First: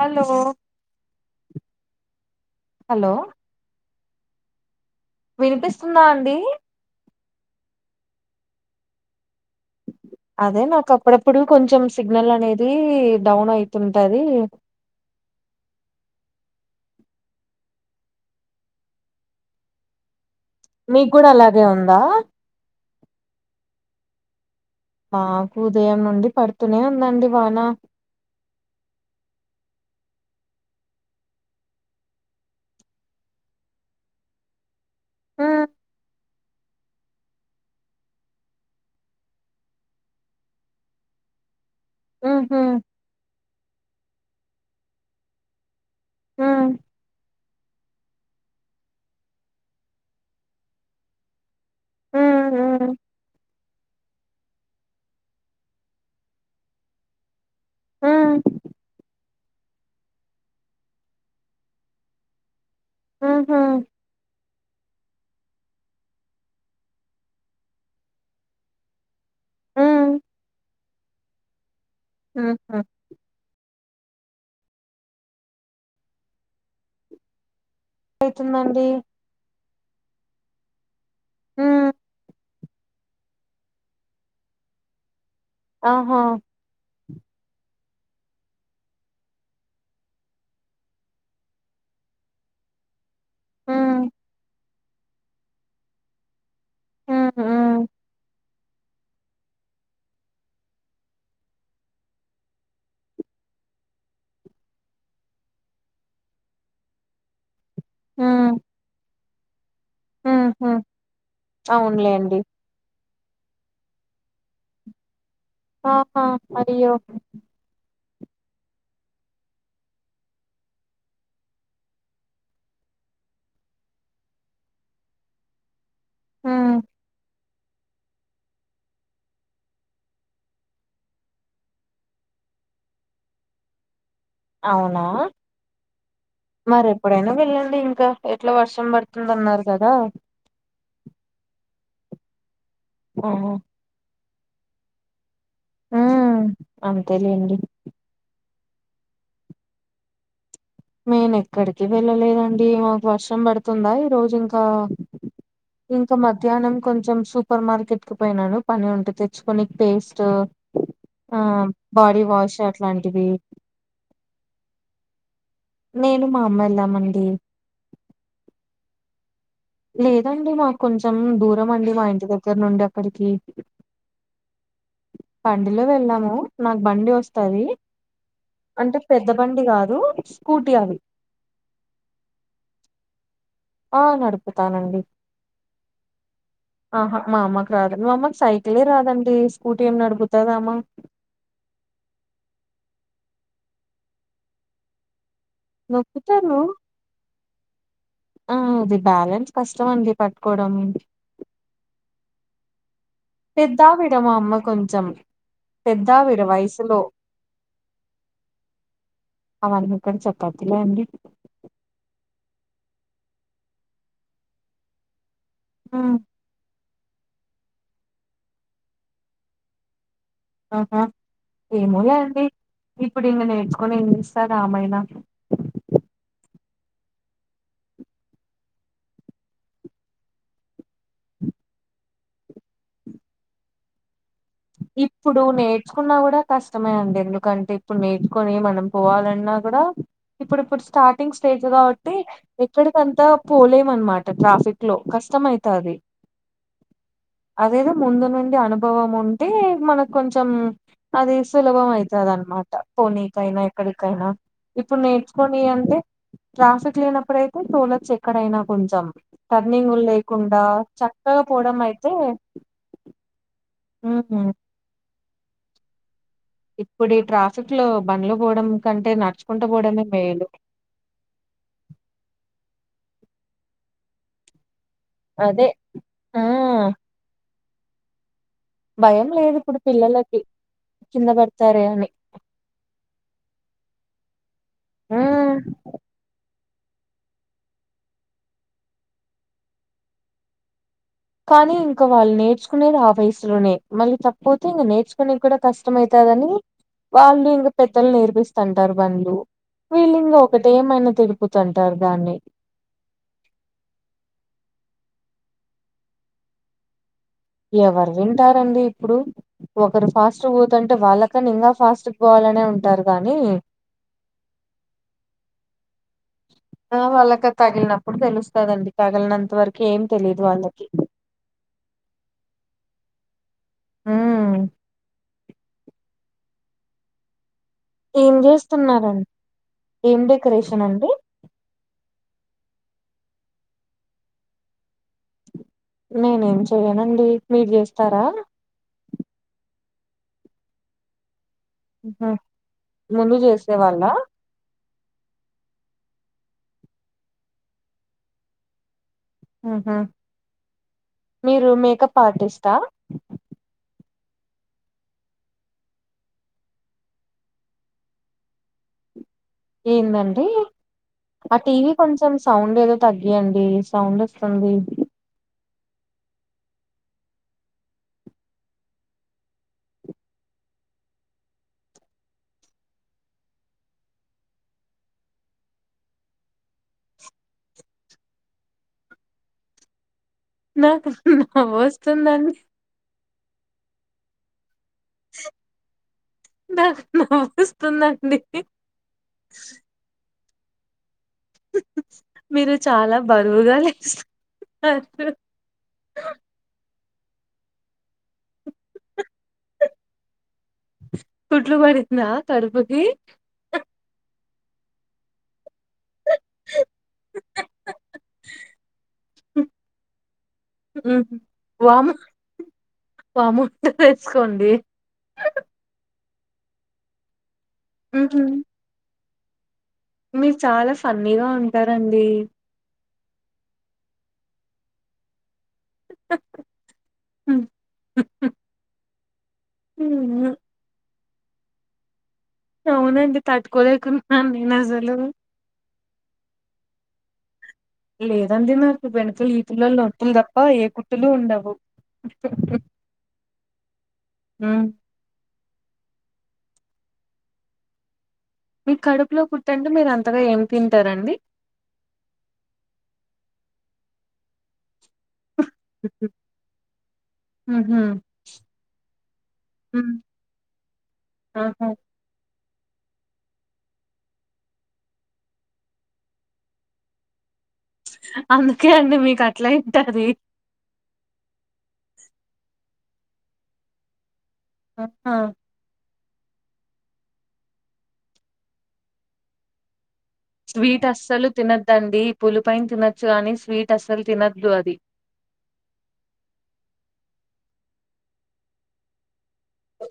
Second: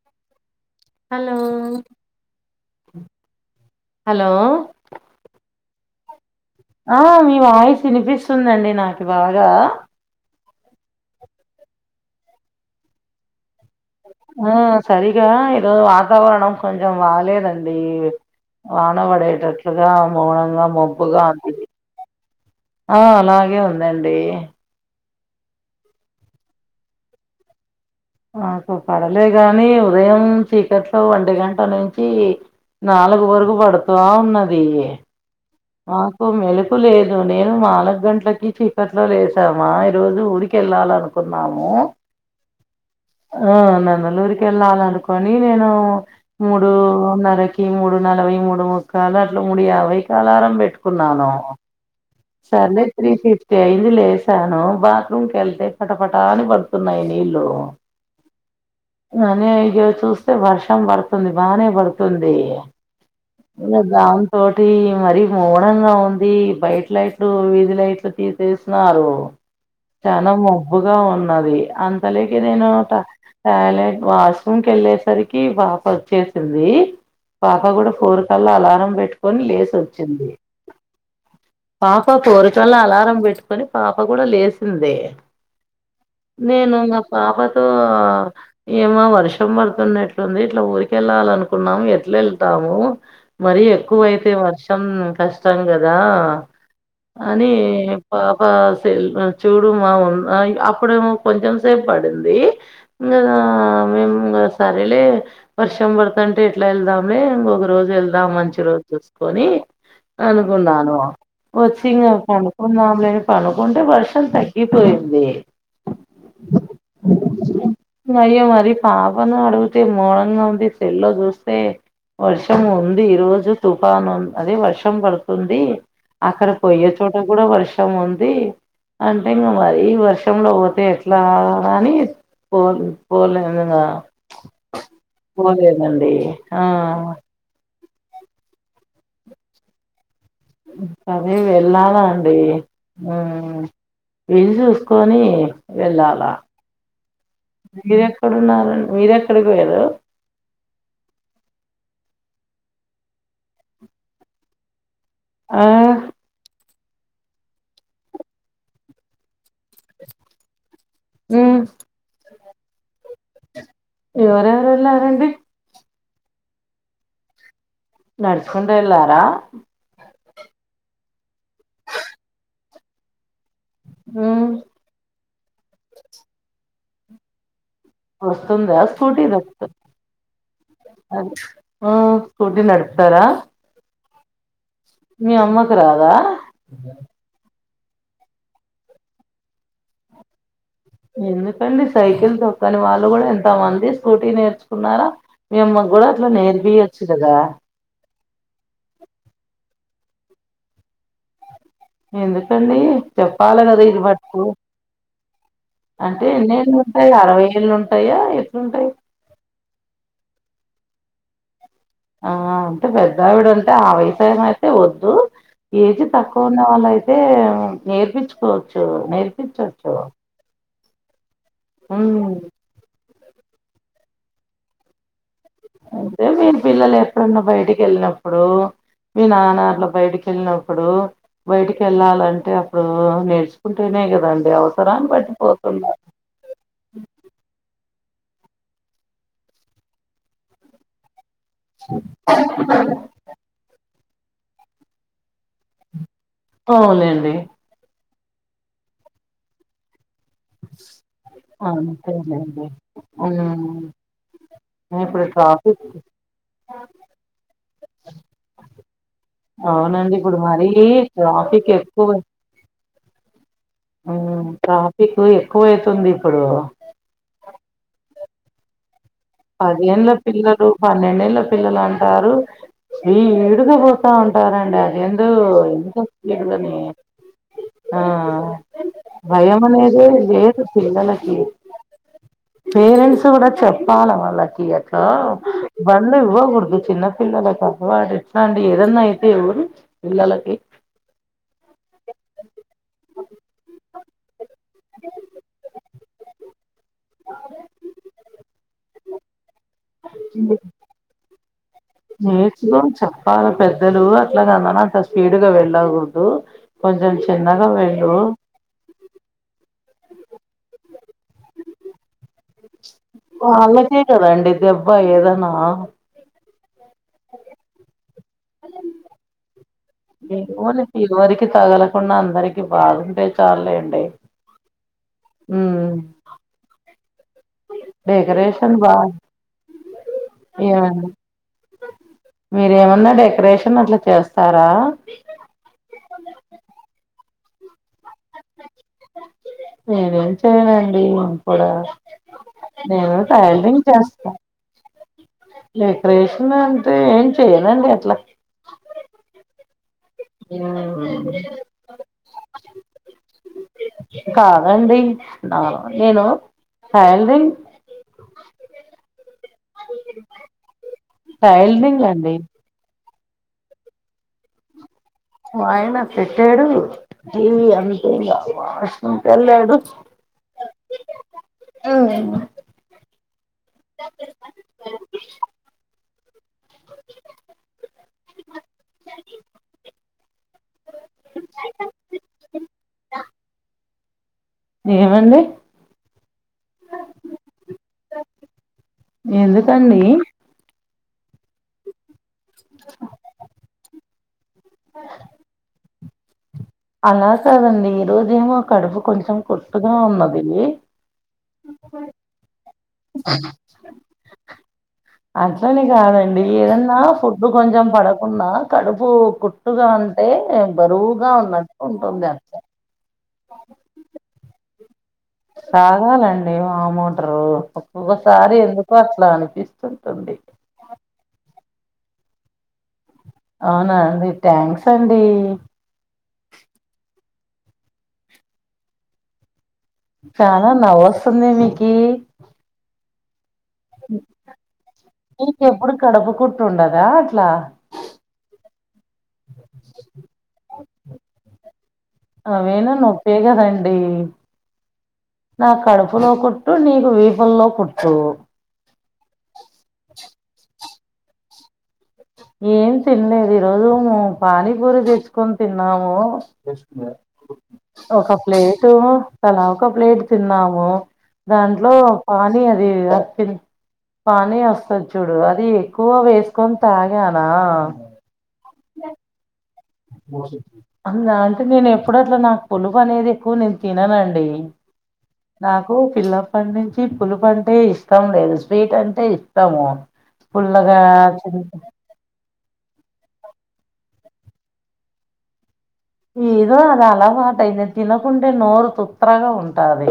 Hello hello hello hello వినిపిస్తుందా అండీ ఆ మీ వాయిస్ ఇనిపిస్తుందండి నాకి బాగా అదే నాకప్పుడప్పుడు కొంచం సిగ్నల్ అనేదీ డౌన్ అయితుంటదీ ఆ సరిగా ఈరోజు వాతావరణం కొంచం బాగలేదండీ వానవడేటట్లుగా మౌనంగా మీకు మబ్బుగా కూడా అలాగే ఉంది ఉందా ఆ అలాగే ఉందండి మాకూ ఉదయం నుండి పడుతూనే ఉందండి వాన మాకు పడలే గానీ ఉదయం చీకట్లో ఒంటి గంట నుంచీ నాలుగు వరుకు బడుతావున్నదీ ఊ మాకు మెలకు లేదు నేను నాలుగు గంటలకి చీకట్లొ లేచాము ఆ ఈ రోజు ఊరికెళ్ళాలన్ కున్నామూ ఉహూ ఆ నందలూరికెళ్ళాలనుకొని నేనూ ఉమ్ మూడూన్నరకి మూడు నలభై మూడు ముడుకల అట్ల మూడు యాభై కలారం బెట్టుకున్నానూ ఉమ్ ఉమ్ సర్లే త్రీ ఫిఫ్టీ అయింది లే చాను బాత్రూమ్ కెళ్తే పటపటాని బడుతున్నాయి నీళ్ళు ఉమ్ అనీ ఇగ చూ స్తే వర్షం బడుతుంది బానే బడుతుంది ఉహు ఇగ దాంతోటి మరి మౌనంగా ఉంది బయట్ లైట్లు వీధి లైట్లు తీసేసినారు ఉమ్ చాలా మబ్బుగా ఉన్నది అంతలెకి నేనూ ఉహు ట టాయిలెట్ వాష్రూమ్కెళ్ళేసరికి పాపొచ్చేసిందీ పాప గూడ ఫోర్ కల్లా అయితుందండి అలారం బెట్టుకొని లేసొచ్చింది ఉమ్ పాప ఫోర్ కల్లా అలారం బెట్టుకొని పాప గుడ లేసిందీ ఆహా నేను మ పాపతో ఏమో వర్షం బడుతున్నట్లుంది ఇట్ల ఊరికెళ్ళాలనుకున్నాం ఎట్లెళ్తామూ మరీ ఉమ్ ఎక్కువైతే వర్షం కష్టం గదా ఉమ్ అనీ ఉమ్ ప పా సెల్ ఆ చూడు మా ఆ ఇగ అప్పుడేమో కొంచం సేప్పడింది ఇంగ గా మేమిగ సరేలే వర్షం బడతాంటె ఎట్ల ఎళ్దామ్లే ఇంకొక రోజు వెళ్దాం ఉమ్ మంచి రోజ్జూసుకొని ఉహు అనుకున్నాను వచ్చి ఇంగ అవునులేండి పండ్ కున్నాంలేని పండుకుంటె వర్షం తగ్గిపోయింది ఆహా అయ్యో అయ్యో మరి పాపను అడిగితే [unintelligible] ఉంది సెల్లో చూస్తే వర్షం ఉంది ఈ రోజు తుఫాను అదే వర్షం పడుతుంది అక్కడ ఉమ్ పోయ్యే చోట కూడా వర్షం ఉంది అంటే ఇంకా మరి వర్షంలో పోతే ఎట్లా అని పోల్ పోలే ఎందుగా అవునా ఆ మరి ఎప్పుడైనా వెళ్ళండి ఇంకా ఎట్లా వర్షం పడుతుందన్నారు కదా అదే వెళ్ళాల అండి ఓహో వీళ్ళు చూసుకొని వెళ్ళాలా ఉమ్ అంతేలేండి మీరే ఇక్కడున్నారండి మీరు ఎక్కడికి పోయిరు నేను ఎక్కడికి వెళ్ళలేదండి మాకు వర్షం పడుతుందా ఈ రోజు ఇంకా ఆ ఇంకా మధ్యాహ్నం కొంచెం సు సూపర్ మార్కెట్కు పోయినాను పని ఉంటే తెచ్చుకొనికి పేస్ట్ ఆ మ్మ్ బాడీవాష్ అట్లాంటివి ఎవరెవరు యెల్లారండి నేను మా అమ్మ యెళ్ళామండి నడుచుకుంటు యెళ్ళారా లేదండి మాకు కొంచెం దూరంమండి మా ఇంటి దగ్గర నుండి అక్కడికి ఉమ్, బండిలో వెళ్ళాము నాకు బండి వస్తది వస్తుందా అంటే పెద్ద బండి కాదు స్కూటీ అది అది ఆ స్కూటీ నడపుతారా ఆ నడుపు మీ అమ్మకి రాదా ఆహా మా అమ్మకి రాదు మా అమ్మకి సైకిలే రాదండి స్కూటీ ఏమి నడుపుతదామా ఎందుకండి సైకిల్ తొక్కని వాళ్ళు కూడా ఎంత మంది స్కూటీ నేర్చుకున్నారా మియమ్మ కూడా అట్లా నొక్కుతాను నేర్పియొచ్చు కదా ఆ అది బ్యాలెన్స్ కష్టం అండి పట్టుకోవడం ఎందుకండీ చెప్పాలిగదా ఇది పెద్దావిడ మా పట్టుకో అమ్మ కొంచెం అంటే పెద్దావిడ వయసులో ఎన్నేళ్ళుంటాయి. అరవై ఏళ్ళు ఉంటాయా ఎట్లుంటయ్ అవారిక్కడ చేపాతీలే అండి ఆ అంటే పెద్దవిడ అంటే ఆ వయసామయితే వద్దు ఏజ్ హ్మ్. తక్ కున్న వాళ్ళయితే నేర్పించుకోవచ్చు నేర్పించొచ్చు ఆహా ఏమలే అండి ఇప్పుడు ఇకా నేర్చుకొని ఇన్ని ఇస్తారు ఆమాయిణ అదే మీరు పిల్లలు ఎప్పుడన్న బయటికి వెళ్ళినప్పుడు మీ నాన్నా అట్లా బయటకి వెళ్ళినప్పుడు బయటికి వెళ్ళాలంటే అప్పుడు నేర్చుకుంటేనే కదండి అవసరాన్ని బట్టి ఇప్పుడు పోతుండాలి నేర్చుకున్నా కూడా కష్టమే అండి ఎందుకంటే ఇప్పుడు నేర్చుకొని మనం పోవాలన్నా కూడా ఇప్పుడిప్పుడు స్టార్టింగ్ స్టేజ్ కాబట్టి ఎక్కడికి అంత్ త పోలేమనమాట ట్రాఫిక్లో కష్టమయితాది అవునులేండి అదేదో ముందునుండి అనుభవం ఉంటే మనకు కొంచం అది సులభం అంతేనండి అయితదనమాట పోనీకైనా, ఉమ్ ఎక్కడికైనా ఇప్పుడు నేర్చుకొని అంటే ట్రాఫిక్ లేనప్పుడయితే తోలొచ్చు ఎక్కడైనా కొంచెం టర్నింగు అవునండి ఇప్పుడు లేకుండా మరీ చ చక్కగా ట్రాఫిక్ ఎక్కువ పోవడమయితే ఉహు ట్రాపికు ఎక్కువేతుంది ఇప్పుడూ ఇప్పుడు ఈ ట్రాఫిక్ లో బండ్లు బోడం కంటే నడ్చు పదేళ్ల పిల్లలు పన్నెండేళ్ళ పిల్లలు అంటారు ఈ ఇడుగా పోతా ఉంటారండి ఏందో అదే ఇంత ఆ స్పీడ్ గానే ఆ లేదు భయం ఇప్పుడు మనేదే పిల్లలకి లేదు కింద పిల్లలకి పడతారే అని పేరెంట్స్ గూడా చెప్పాల వాళ్ళకి యక్క ఉమ్ బంద ఇవ్వగుడదు చిన్న పిల్లలక ఓ అడు ఎట్లాండి ఏదన్నా ఐతే ఎవరు పిల్లలకి కానీ ఇంకా వాళ్ళు నేర్చుకునేది ఆ వయస్లోనే మళ్ళీ తప్పోతే ఇంగ నేర్చుకునే కూడా కష్టమేతది వాళ్ళు ఇంగా పెద్దలు నేర్పిస్తంటారు బంళ్లు వీళ్ళు ఇంగ ఒకటే ఏమైనా తెలుపు తక్కుతంటారు దాన్ని చెప్పాలి పెద్దలు అట్లాగ నానా అంత స్పీడుగా వెళ్ళాగూడ్దు. కొంచం చిన్నగ ఎవరు వంటారు డి ఇప్పుడు ఒకరు ఫాస్ట్ వోతంటే వాళ్ళకన్న ఇంగా ఫాస్ట్ పోవాలనే ఉంటారు. గానీ అలాకే కదండి దెబ్బా ఏదనా ఆ వాళ్ళక తగిలినప్పుడు తెలుస్తుదండి తగల్నంత వరకు ఏం తెలీదు వాళ్ళకి మిపోలికి ఎవరికి తగలకుండా అందరికి బాగుంటే చాల్లేండి. ఉమ్ ఊ ఏం డెకరేషన్ బావుంది చేస్తున్నారండి ఏం డెకరేషన్ ఏవండి అండి మీరేమన్నా డెకరేషన్ అట్లా చేస్తారా. నేనేం చేయనండి మీరు జేస్తారా నేనేం చేయనండి ఇం కూడా ఉహు. నేను ముందు చేసే తైయ్లరింగ్ వాళ్ళ చేస్తా డెకరేషన్ అంటే ఏం చెయనండి అట్లా ఆహా ఉమ్, మీరు మేకప్ ఆటిస్టా కాదండి నా నేను టైల్రింగ్ ఏందండి ఆ టీవీ టైలరింగ్ కొంచం అండి సౌండ్ ఏదో తగ్గియండి సౌండ్ అస్తుంది వయినా పెట్టాడు ఇవి అంతే ఇగ వాష్రూమ్ కెళ్ళాడు [inaudible] ఆ [unintelligible] నాకు నవ్వోస్తుందండి. ఏమండి. నాకు నవ్వోస్తుందండి. ఎందుకండి మీరు చాలా బరువుగాలేస్ అలా కాదండి ఈరోజు ఎమో కడుపు కొంచం కుట్టుగా ఉన్నది కుట్లు పడిందా కడుపుకి అట్లని గాదండి ఏదన్నా ఫుడ్ కొంచం పడకున్నా కడుపూ కుట్టుగా ఉంటే బరువుగా ఉన్న ఉంటుంది అట్లా వామ్మో [unintelligible] తాగాలండి వామ్ ఒట్రు ఓగోసారి ఎందుకో అన్పిస్తుంటుంది. మీరు చాలా ఫన్నీగా ఉంటారండి అవునా అండి థ్యాంక్స్ అండి [inaudible] చాన నవ్వు వస్తుందె మీకి అవునండి తట్టుకోలేకున్నాను నేను అసలు ఎప్పుడు కడుపు కుట్టు ఉండద అట్ల [unintelligible] [unintelligible] అండి హు నాకు కడుపులో కుట్టు నీకు వీపులలో కుట్టు మీకు కడుపులో కుట్టంటే మీరు అంతగా ఏం తింటారండి ఏం తినలేదు ఈరోజు పానీపూరి తెచ్ కొని తిన్నాము ఉహు ఒక ప్లేటు తలా ఒక ఉమ్. ప్లేట్ తిన్నాము ఆహా దాంట్లో [unintelligible] గాన అందుకే అండి మీకు అట్ల అయింటాది [unintelligible] ఆహా నాకు పిల్లప్పటి నుంచి పులుపు అంటే ఇష్టం లేదు స్వీట్ అంటే ఇష్టము పుల్లగా స్వీట్ అస్సలు తినద్దండి పులుపుయైన తినొచ్చు గాని స్వీట్ అస్సలు తినద్దు అది ఏదో అది అలావాటు [unintelligible] తినకుంటే నోరు తుత్రగా ఉంటది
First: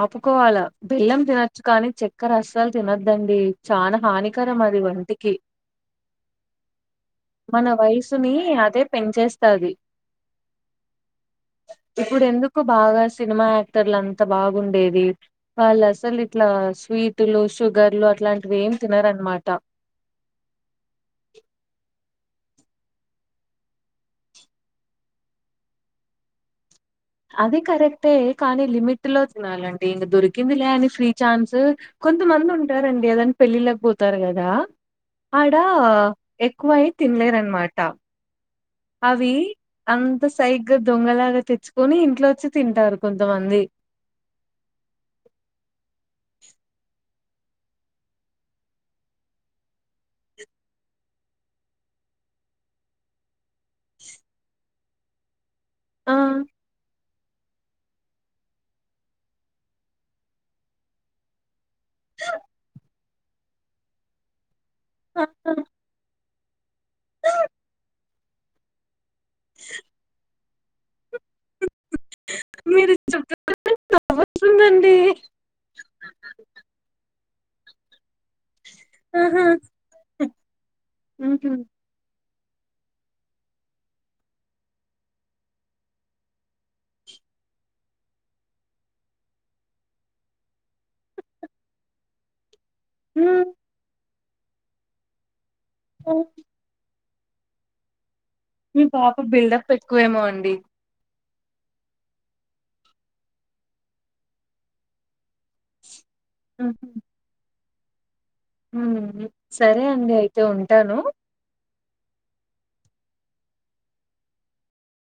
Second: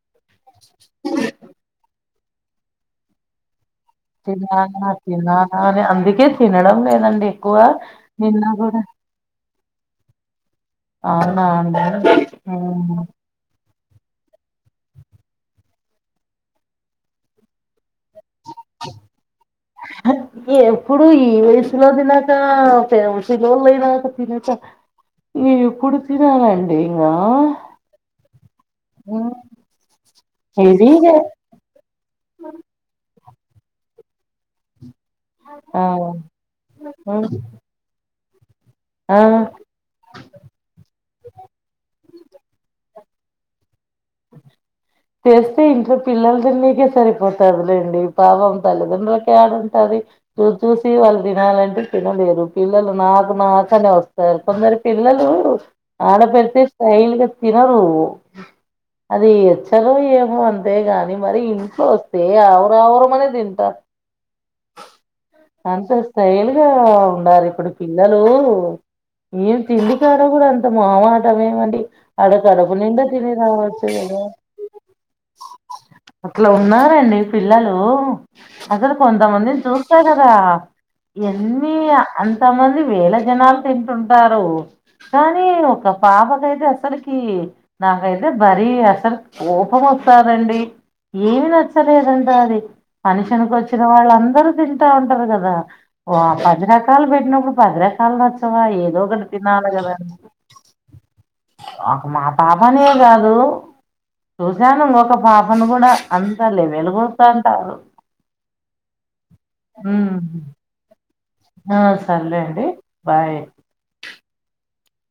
ఆపుకోవాలా బెల్లం తినొచ్చు కానీ చెక్కర అసలు తినొద్దండి చాన హానికరం అది తినాలా ఒంటికి తినాలా అని అందుకే తినడం లేదండి ఎక్కువ మన వయసుని నిన్న కూడా అదే పెంచే స్తది అవునా ఇప్పుడు ఎందుకు బాగా [unintelligible] సినిమా యాక్టర్లం అంత బాగుండేది వాళ్ళు అసలు ఇట్లా స్వీట్లు షుగర్లు అట్ల ఎం తినరనమాట [inaudible] ఎప్పుడు ఈ వయసులో తినక [unintelligible] [unintelligible] [unintelligible] అదే కరెక్టే కానీ లిమిట్ లో తినాలండి ఇంక దొరికిందిలే అని ఫ్రీ హెవీగా ఛాన్స్ కొంతమంది ఉంటారండి ఏదన్నా పెళ్ళిళ్ళకు పోతారు కదా ఆడ ఆ ఎక్కువయి ఉమ్, తినలేరనమాట ఆ అవి అంత సైగ్గ దొంగలాగ తెచ్చుకొని ఇంట్లో వచ్చి తింటారు కొంతమంది తెస్తే ఇంట్లో పిల్లల దన్నకే సరిపోతదిలేండి పాపం తల్లిదండ్రులకి యాడ ఉంటది చూ చూసి వాళ్ళు తినాలంటే తినలేరు పిల్లలు నాకు నాకు క్కనే వస్తారు కొందరు పిల్లలు ఆ ఆడపడితే స్టైల్గా తినరు అది వచ్చలో ఏమో అంతే గాని మరి ఇంట్లో వస్తే ఆవరువర అనే తింటారు ఆ అంతే [inaudible] ఉండారు ఇప్పుడు పిల్లలు ఏం తిండి కాడ కూడ అంత మా [unintelligible] ఏవండీ ఆడ కడపు మీరు నిండా తిని రావచ్చు కదా చెప్తుందండి అట్లా ఉన్నారండి పిల్లలు అసలు ఆహా కొంతమందిని చూస్తా కదా హుహు. ఎన్ని అంతమంది వేల జనాలు తింటుంటారు కానీ ఒక పాపకైతే అసలుకి నాకైతే మరీ అసలు కోపం వస్తదండి ఏమి నచ్చలేదంట అది ఫంక్షన్ కి హ్మ్. వచ్చిన వాళ్ళు అందరూ తింటూ ఉంటారు కదా ఆ భజనకు వాళ్లు పెట్టినప్పుడు పది రకాలు నచ్చావా మీ ఎదో పాప ఒకటి బిల్డప్ తినాలి కదా ఎక్కువేమో అండి ఒక మా పాపనే కాదు చూశాను ఇంకొక పాపను కూడా అంత ఉహు లెవెలు కూస్తంటారు సరే అండి ఉమ్ అయితే ఉంటాను ఆ సరే లే అండి బాయ్